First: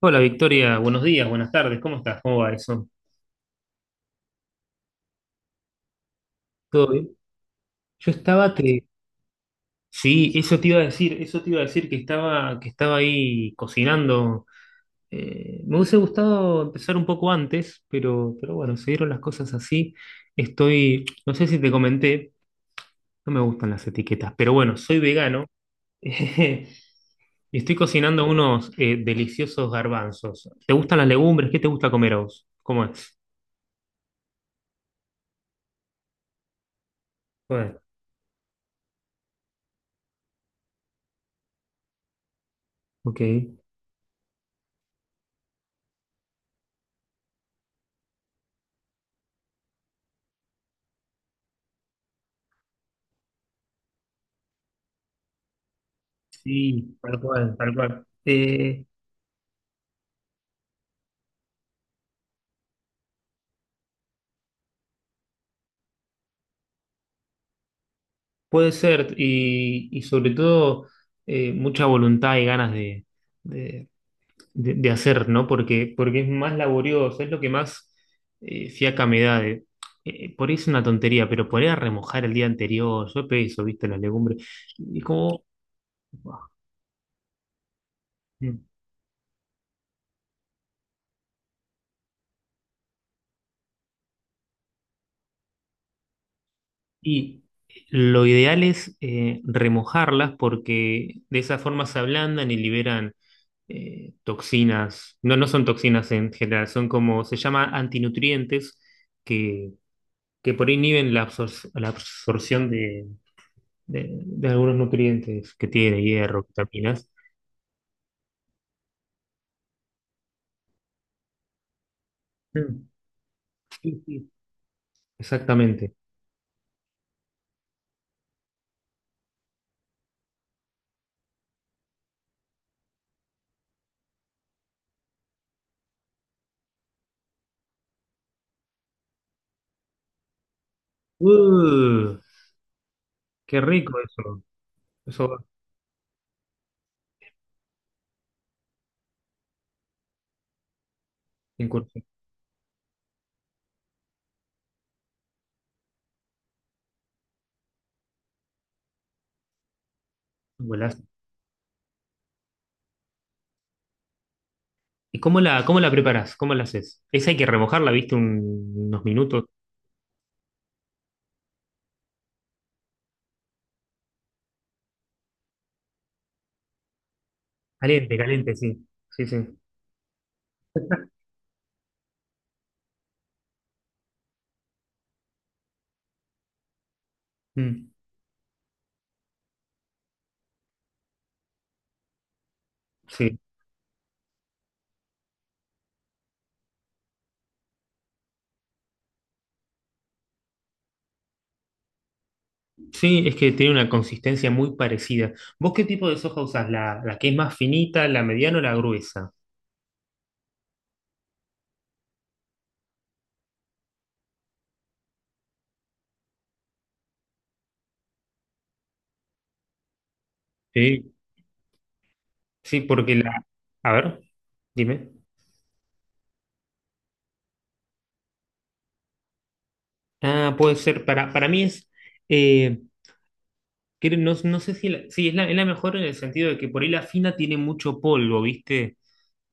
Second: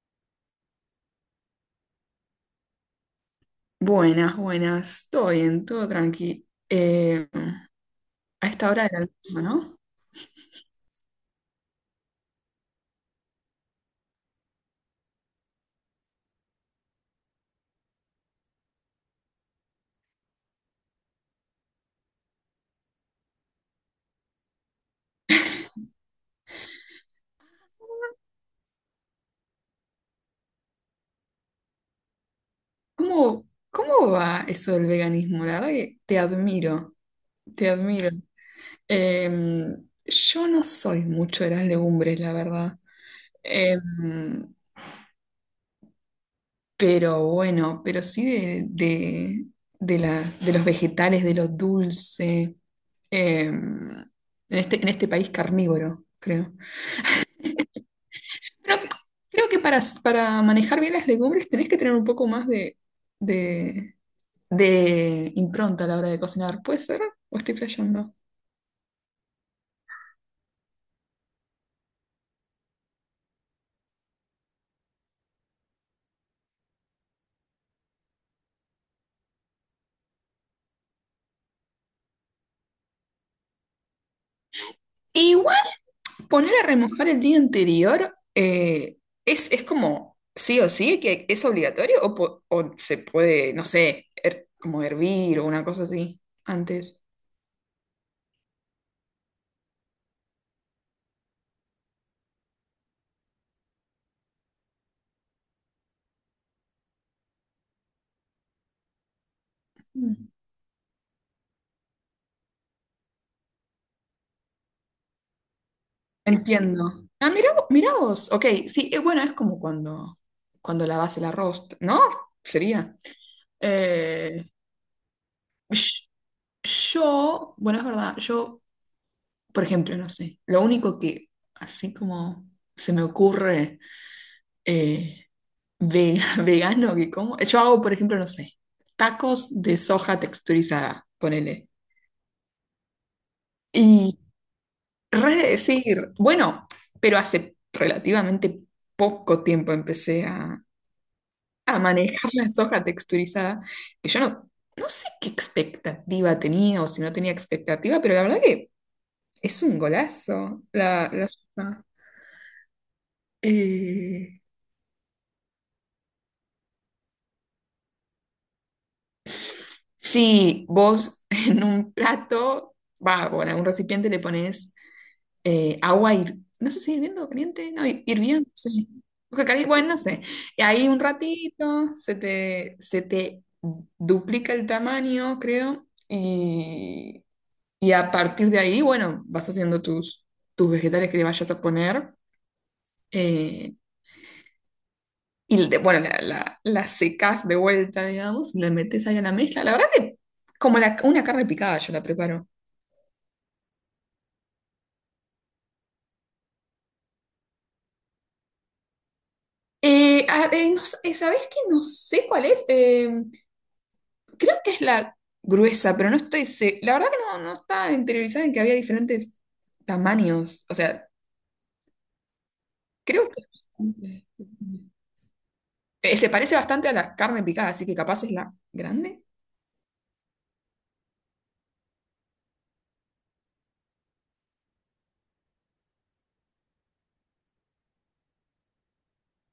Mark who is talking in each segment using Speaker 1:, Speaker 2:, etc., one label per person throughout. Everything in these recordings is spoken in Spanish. Speaker 1: Hola Victoria, buenos días, buenas tardes, ¿cómo estás? ¿Cómo va eso?
Speaker 2: Buenas, buenas. Todo bien, todo tranqui.
Speaker 1: ¿Todo bien? Yo
Speaker 2: A
Speaker 1: estaba
Speaker 2: esta hora
Speaker 1: te...
Speaker 2: del almuerzo, ¿no?
Speaker 1: Sí, eso te iba a decir, eso te iba a decir que estaba ahí cocinando. Me hubiese gustado empezar un poco antes, pero bueno, se dieron las cosas así. Estoy, no sé si te comenté, no me gustan las etiquetas, pero bueno, soy vegano y estoy cocinando unos deliciosos garbanzos. ¿Te gustan las legumbres? ¿Qué te gusta comer a vos? ¿Cómo es?
Speaker 2: ¿Cómo va eso del veganismo? La verdad que te admiro,
Speaker 1: ¿Cómo
Speaker 2: te
Speaker 1: es?
Speaker 2: admiro. Eh, yo no soy mucho de las legumbres, la verdad.
Speaker 1: Ok.
Speaker 2: Eh, pero bueno, pero sí de los vegetales, de lo dulce. Eh, en en este país carnívoro, creo.
Speaker 1: Sí, tal cual, tal cual.
Speaker 2: Pero creo que para manejar bien las legumbres tenés que tener un poco más de, de impronta a la hora de cocinar. ¿Puede ser? ¿O estoy flasheando?
Speaker 1: Puede ser, y sobre todo mucha voluntad y ganas de, de hacer, ¿no? Porque es más laborioso, es lo que más fiaca me da. Por ahí es una tontería, pero poner a remojar el día anterior, yo eso, viste, las legumbres. Y
Speaker 2: E
Speaker 1: como,
Speaker 2: igual poner a remojar el día anterior
Speaker 1: mm,
Speaker 2: es como sí o sí, que es obligatorio o se puede, no sé, como hervir o una cosa así antes.
Speaker 1: y lo ideal es remojarlas porque de esa forma se ablandan y liberan toxinas, no, no son toxinas en general, son como se llama antinutrientes que,
Speaker 2: Mm.
Speaker 1: que por ahí inhiben la absorción de algunos nutrientes que tiene, hierro,
Speaker 2: Entiendo.
Speaker 1: vitaminas.
Speaker 2: Ah, mirá, mirá vos. Ok, sí, bueno, es como cuando lavas el arroz, ¿no?
Speaker 1: Mm.
Speaker 2: Sería.
Speaker 1: Sí, sí,
Speaker 2: Eh,
Speaker 1: exactamente.
Speaker 2: Sh- bueno, es verdad, yo, por ejemplo, no sé, lo único que así como se me ocurre eh, vegano que como, yo hago, por ejemplo, no sé, tacos de soja texturizada, ponele.
Speaker 1: Uh, qué rico
Speaker 2: Y
Speaker 1: eso.
Speaker 2: re
Speaker 1: Eso
Speaker 2: decir, bueno, pero hace relativamente poco tiempo empecé a
Speaker 1: en curso.
Speaker 2: manejar la soja texturizada, que yo no, no sé qué expectativa tenía o si no tenía expectativa, pero la verdad que... Es un golazo
Speaker 1: Golazo.
Speaker 2: la sopa. Eh,
Speaker 1: ¿Y cómo la preparás? ¿Cómo la haces? Esa hay que remojarla, ¿viste? Unos minutos.
Speaker 2: si vos en un plato, va, bueno, en un recipiente le pones agua, no sé si hirviendo o caliente, no,
Speaker 1: Caliente,
Speaker 2: hirviendo,
Speaker 1: caliente, sí.
Speaker 2: sí.
Speaker 1: Sí,
Speaker 2: Porque
Speaker 1: sí.
Speaker 2: bueno, no sé. Y ahí un ratito se te duplica el tamaño, creo,
Speaker 1: Mm,
Speaker 2: y a partir de ahí, bueno, vas haciendo tus vegetales que le vayas a poner.
Speaker 1: sí.
Speaker 2: Eh, bueno, la secas de vuelta, digamos, y la metes ahí a la mezcla. La verdad que como una carne picada yo la preparo.
Speaker 1: Sí, es que tiene una consistencia muy parecida. ¿Vos qué tipo de soja usás? ¿La, la que es más finita, la mediana o la gruesa?
Speaker 2: No sé, ¿sabés que no sé cuál es? Creo que es la gruesa, pero no estoy... La verdad que no, no está interiorizada en que había diferentes tamaños. O sea,
Speaker 1: Sí, sí, porque
Speaker 2: creo que...
Speaker 1: la... A ver, dime.
Speaker 2: Se parece bastante a la carne picada, así que capaz es la grande.
Speaker 1: Ah, puede ser, para mí es... eh, no, no sé si... sí, es la mejor en el sentido de que por ahí la fina tiene mucho polvo, ¿viste?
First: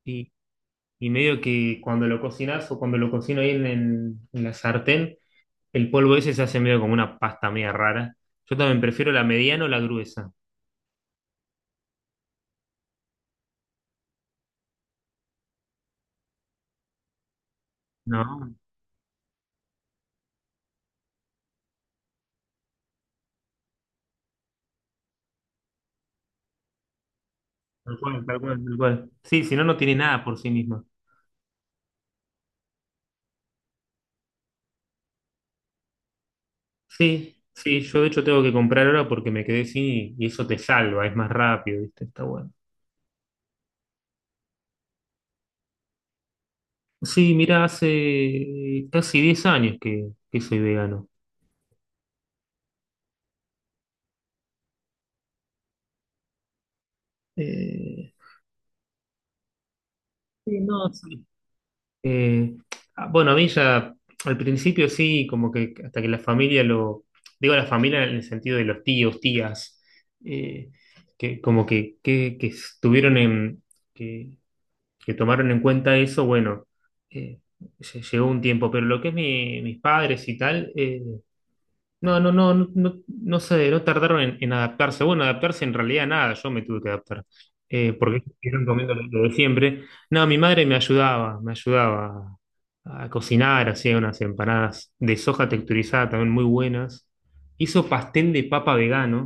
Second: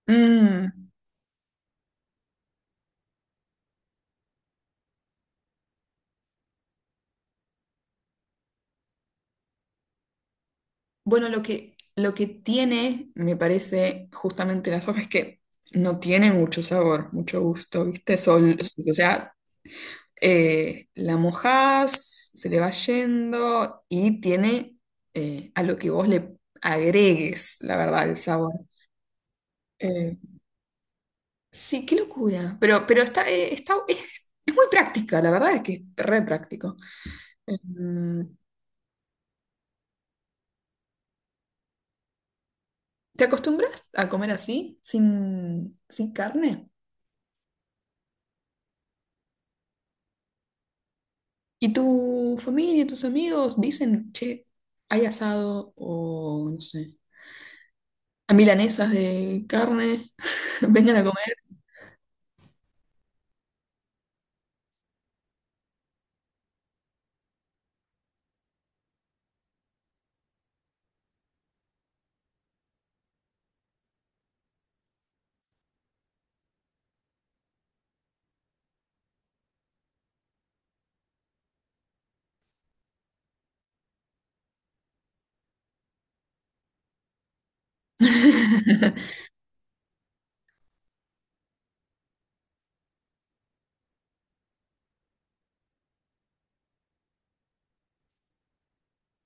Speaker 1: Y,
Speaker 2: Mm.
Speaker 1: y medio que cuando lo cocinas o cuando lo cocino ahí en la sartén, el polvo ese se hace medio como una pasta media rara. Yo también prefiero la mediana o la gruesa.
Speaker 2: Bueno, lo que tiene, me parece, justamente la soja es que no tiene mucho sabor, mucho gusto, ¿viste?
Speaker 1: ¿No?
Speaker 2: O sea, la mojás, se le va yendo y tiene, a lo que vos le agregues, la
Speaker 1: Tal
Speaker 2: verdad, el
Speaker 1: cual, tal
Speaker 2: sabor.
Speaker 1: cual, tal cual. Sí, si no, no tiene
Speaker 2: Eh,
Speaker 1: nada por sí misma.
Speaker 2: sí, qué locura. Pero está, es muy práctica, la verdad es que es re práctico.
Speaker 1: Sí, sí, yo de hecho
Speaker 2: Em,
Speaker 1: tengo que comprar ahora porque me quedé sin y eso te salva, es más rápido, ¿viste? Está bueno.
Speaker 2: ¿Te acostumbras a comer así, sin carne?
Speaker 1: Sí, mira, hace casi 10 años que soy vegano.
Speaker 2: ¿Y tu familia, tus amigos dicen, che, hay asado o, no sé,
Speaker 1: Eh,
Speaker 2: a milanesas de carne,
Speaker 1: sí, no,
Speaker 2: vengan a
Speaker 1: sí.
Speaker 2: comer?
Speaker 1: Eh, bueno, a mí ya al principio sí, como que hasta que la familia lo. Digo la familia en el sentido de los tíos, tías, eh, que como que estuvieron en. que que tomaron en cuenta eso, bueno, eh, llegó un tiempo, pero lo que es mis padres y tal, no, no, no, no, no, no sé, no tardaron en adaptarse. Bueno, adaptarse en realidad nada, yo me tuve que adaptar, porque ellos siguieron comiendo lo de siempre. No, mi madre me ayudaba, a cocinar, hacía unas empanadas de soja texturizada también muy buenas. Hizo pastel de papa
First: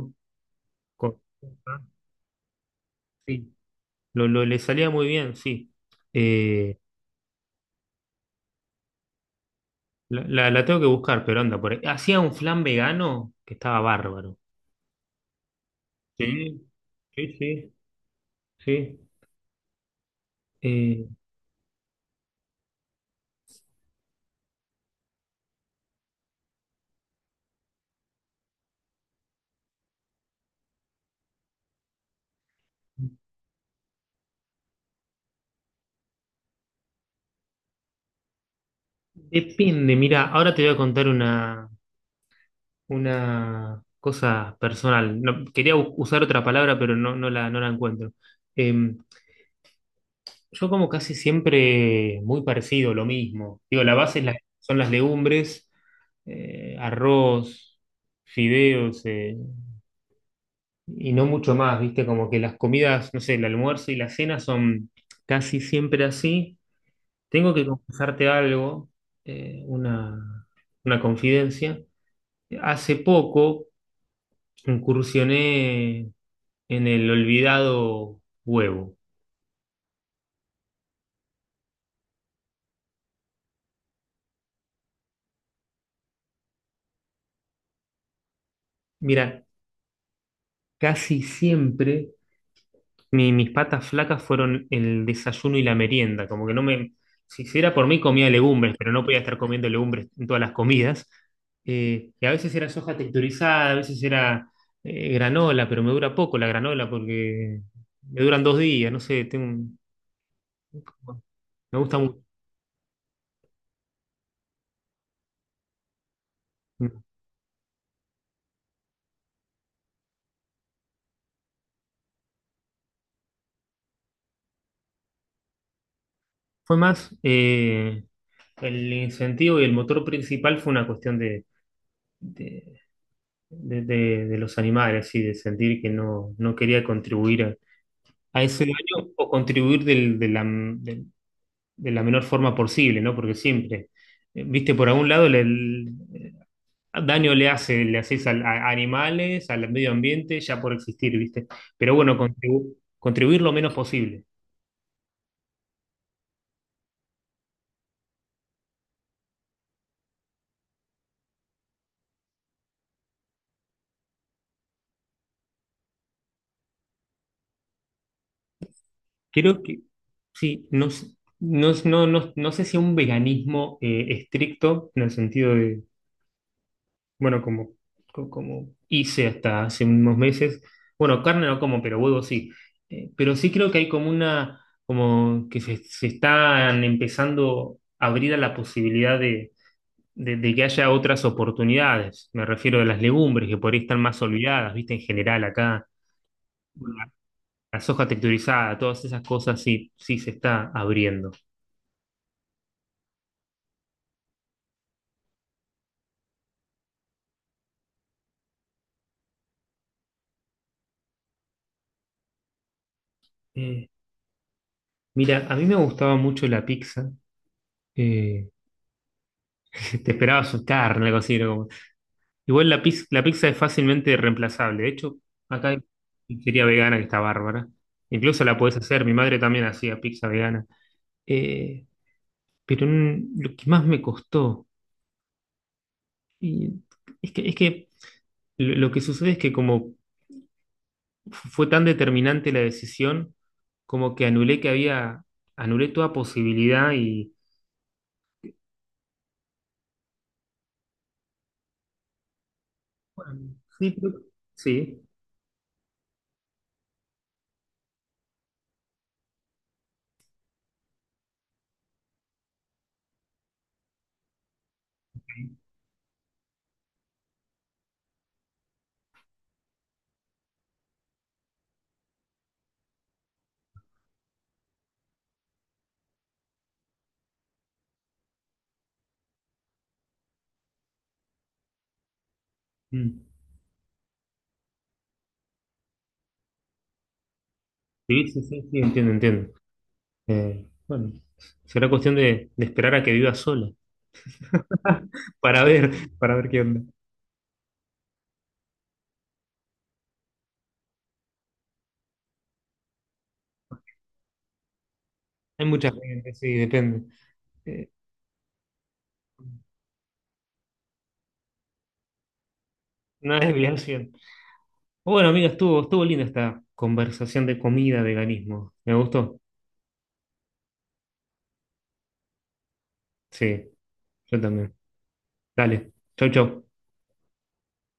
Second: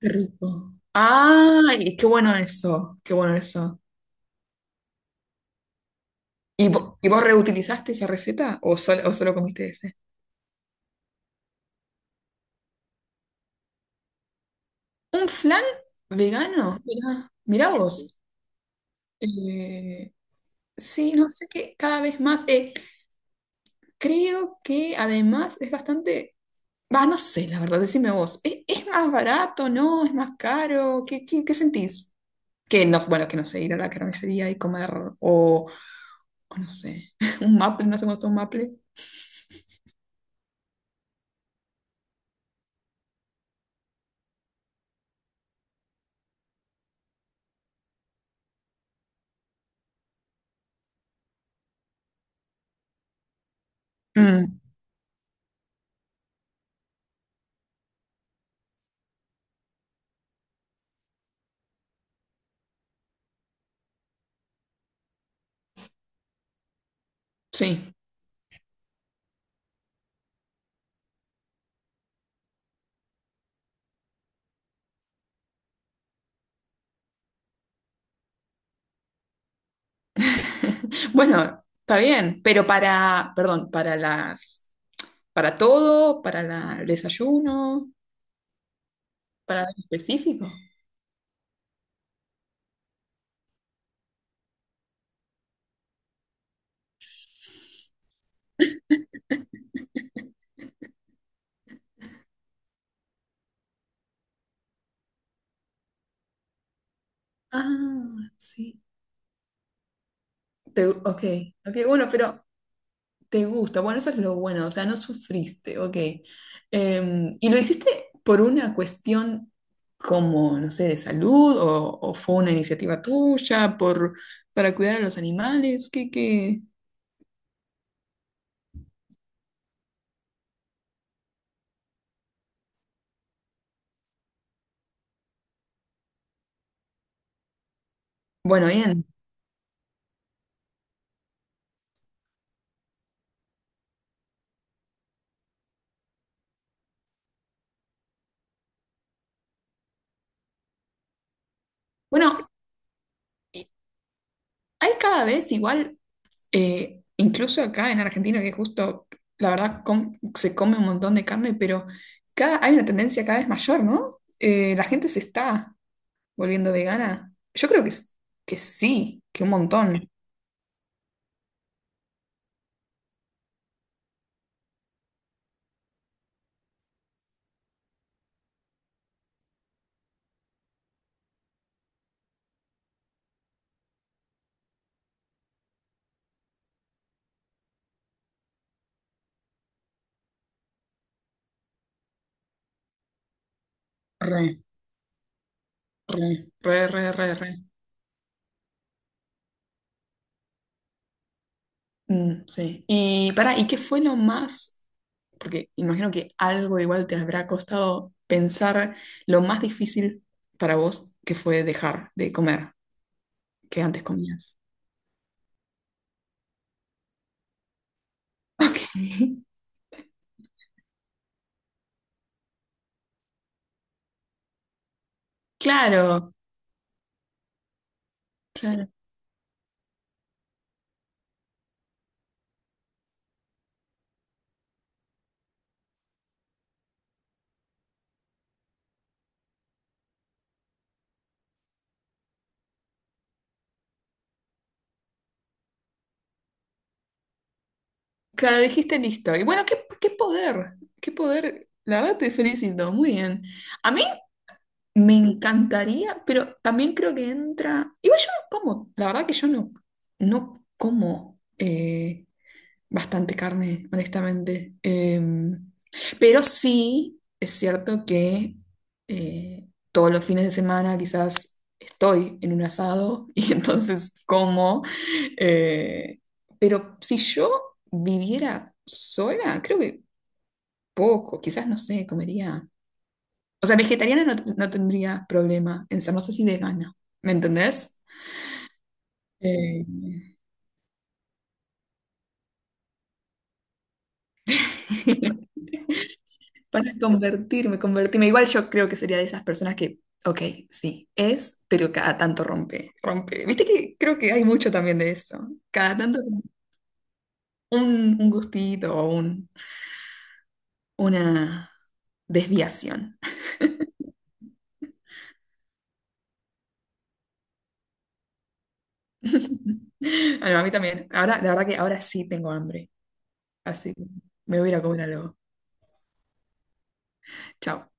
Speaker 2: Qué rico.
Speaker 1: con-
Speaker 2: ¡Ay, qué bueno eso! ¡Qué bueno
Speaker 1: Sí,
Speaker 2: eso!
Speaker 1: le salía muy bien, sí.
Speaker 2: ¿Y,
Speaker 1: Eh,
Speaker 2: y vos reutilizaste esa receta o solo o solo comiste ese?
Speaker 1: La tengo que buscar, pero anda por ahí. Hacía un flan vegano que estaba bárbaro.
Speaker 2: ¿Un flan
Speaker 1: Sí,
Speaker 2: vegano? Mirá,
Speaker 1: sí,
Speaker 2: mirá
Speaker 1: sí,
Speaker 2: vos.
Speaker 1: sí.
Speaker 2: Eh,
Speaker 1: Eh,
Speaker 2: sí, no sé qué, cada vez más. Creo que además es bastante. Va, no sé, la verdad, decime vos. Es más barato, no? ¿Es más caro? Qué sentís? Que no, bueno, que no sé, ir a la carnicería y comer, o, o no sé, un maple, no sé cómo está un maple.
Speaker 1: Depende, mira, ahora te voy a contar una cosa personal. No, quería usar otra palabra, pero no, no la encuentro. Eh, yo como casi siempre muy parecido, lo mismo. Digo, la base es
Speaker 2: Mm,
Speaker 1: son las legumbres, arroz, fideos. Y no mucho más, ¿viste? Como que las comidas, no sé, el almuerzo y la cena son casi siempre así. Tengo que
Speaker 2: sí.
Speaker 1: confesarte algo, eh, una, una confidencia. Hace poco incursioné en el olvidado huevo.
Speaker 2: Bueno, está bien, pero para, perdón, para las, para todo, para el desayuno,
Speaker 1: Mira,
Speaker 2: para algo específico.
Speaker 1: casi siempre mis patas flacas fueron el desayuno y la merienda, como que no me, si, si era por mí comía legumbres, pero no podía estar comiendo legumbres en todas las comidas. Y a veces era soja texturizada, a veces era granola, pero me dura poco la granola porque me
Speaker 2: Ah,
Speaker 1: duran dos
Speaker 2: sí.
Speaker 1: días, no sé, tengo,
Speaker 2: Ok, ok,
Speaker 1: me gusta
Speaker 2: bueno,
Speaker 1: mucho.
Speaker 2: pero te gusta, bueno, eso es lo bueno, o sea, no sufriste, ok. ¿Y lo hiciste por una cuestión como, no sé, de salud o fue una iniciativa tuya por, para cuidar a los animales? ¿Qué, qué?
Speaker 1: Fue más el incentivo y el motor principal fue una cuestión de, de los animales y de sentir que no, no quería contribuir a ese
Speaker 2: Bueno, bien.
Speaker 1: daño o contribuir de la menor forma posible, ¿no? Porque siempre, viste, por algún lado daño le hace, le haces a animales, al medio ambiente, ya por existir, viste. Pero bueno,
Speaker 2: Bueno,
Speaker 1: contribuir lo
Speaker 2: y
Speaker 1: menos posible.
Speaker 2: hay cada vez igual, incluso acá en Argentina, que justo, la verdad, se come un montón de carne, pero cada, hay una tendencia cada vez mayor, ¿no? ¿La gente se está volviendo vegana? Yo creo que, que sí, que un
Speaker 1: Creo que,
Speaker 2: montón.
Speaker 1: sí, no, no, no, no, no sé si un veganismo estricto, en el sentido de bueno, como, como hice hasta hace unos meses, bueno, carne no como, pero huevo sí. Pero sí creo que hay como como que se están empezando a abrir a la posibilidad de que haya otras oportunidades. Me refiero a las legumbres, que por ahí están más
Speaker 2: Re,
Speaker 1: olvidadas, ¿viste? En general acá,
Speaker 2: re, re, re,
Speaker 1: la
Speaker 2: re, re.
Speaker 1: la soja texturizada, todas esas cosas sí, sí se está abriendo.
Speaker 2: Mm, sí. Y para, ¿y qué fue lo más? Porque imagino que algo igual te habrá costado pensar lo más difícil para vos que fue dejar de comer que
Speaker 1: Eh,
Speaker 2: antes comías.
Speaker 1: Mira, a mí me gustaba mucho la pizza. eh,
Speaker 2: Ok.
Speaker 1: te esperaba asustar, algo así, ¿no? Igual la pizza es fácilmente reemplazable. De hecho, acá hay
Speaker 2: Claro,
Speaker 1: pizzería vegana que está bárbara. Incluso la podés
Speaker 2: claro.
Speaker 1: hacer. Mi madre también hacía pizza vegana. Eh, pero mm, lo que más me costó y es que lo que sucede es que como fue tan determinante la decisión, como que anulé que había, anulé toda posibilidad y...
Speaker 2: Claro, dijiste listo. Y bueno, qué, qué poder, qué poder. La verdad te felicito, muy bien.
Speaker 1: Bueno,
Speaker 2: A
Speaker 1: sí,
Speaker 2: mí
Speaker 1: creo sí.
Speaker 2: me encantaría, pero también creo que entra. Igual yo no como, la verdad que yo no, no como bastante carne, honestamente. Pero sí es cierto que todos los fines de semana quizás estoy en un asado y entonces como. eh, pero si yo viviera sola, creo que poco, quizás no sé, comería.
Speaker 1: Mm.
Speaker 2: O sea, vegetariana no, no tendría problema en ser, no sé si vegana, ¿me entendés?
Speaker 1: Sí, sí, sí, sí, entiendo, entiendo.
Speaker 2: Eh,
Speaker 1: Bueno, será cuestión de esperar a que viva sola. Para ver, para ver qué onda.
Speaker 2: Para convertirme, convertirme. Igual yo creo que sería de esas personas que, ok, sí, es, pero cada tanto rompe, rompe. Viste que creo que hay mucho también de eso.
Speaker 1: Hay mucha
Speaker 2: Cada tanto
Speaker 1: gente,
Speaker 2: como
Speaker 1: sí, depende. Eh,
Speaker 2: un gustito o un, una desviación.
Speaker 1: una desviación. Bueno, amiga, estuvo linda esta conversación de comida, veganismo. ¿Me gustó?
Speaker 2: Ah, no, a mí también. Ahora, la verdad que ahora sí tengo hambre,
Speaker 1: Sí,
Speaker 2: así que
Speaker 1: yo
Speaker 2: me voy a
Speaker 1: también.
Speaker 2: ir a comer algo.
Speaker 1: Dale, chau, chau.
Speaker 2: Chao.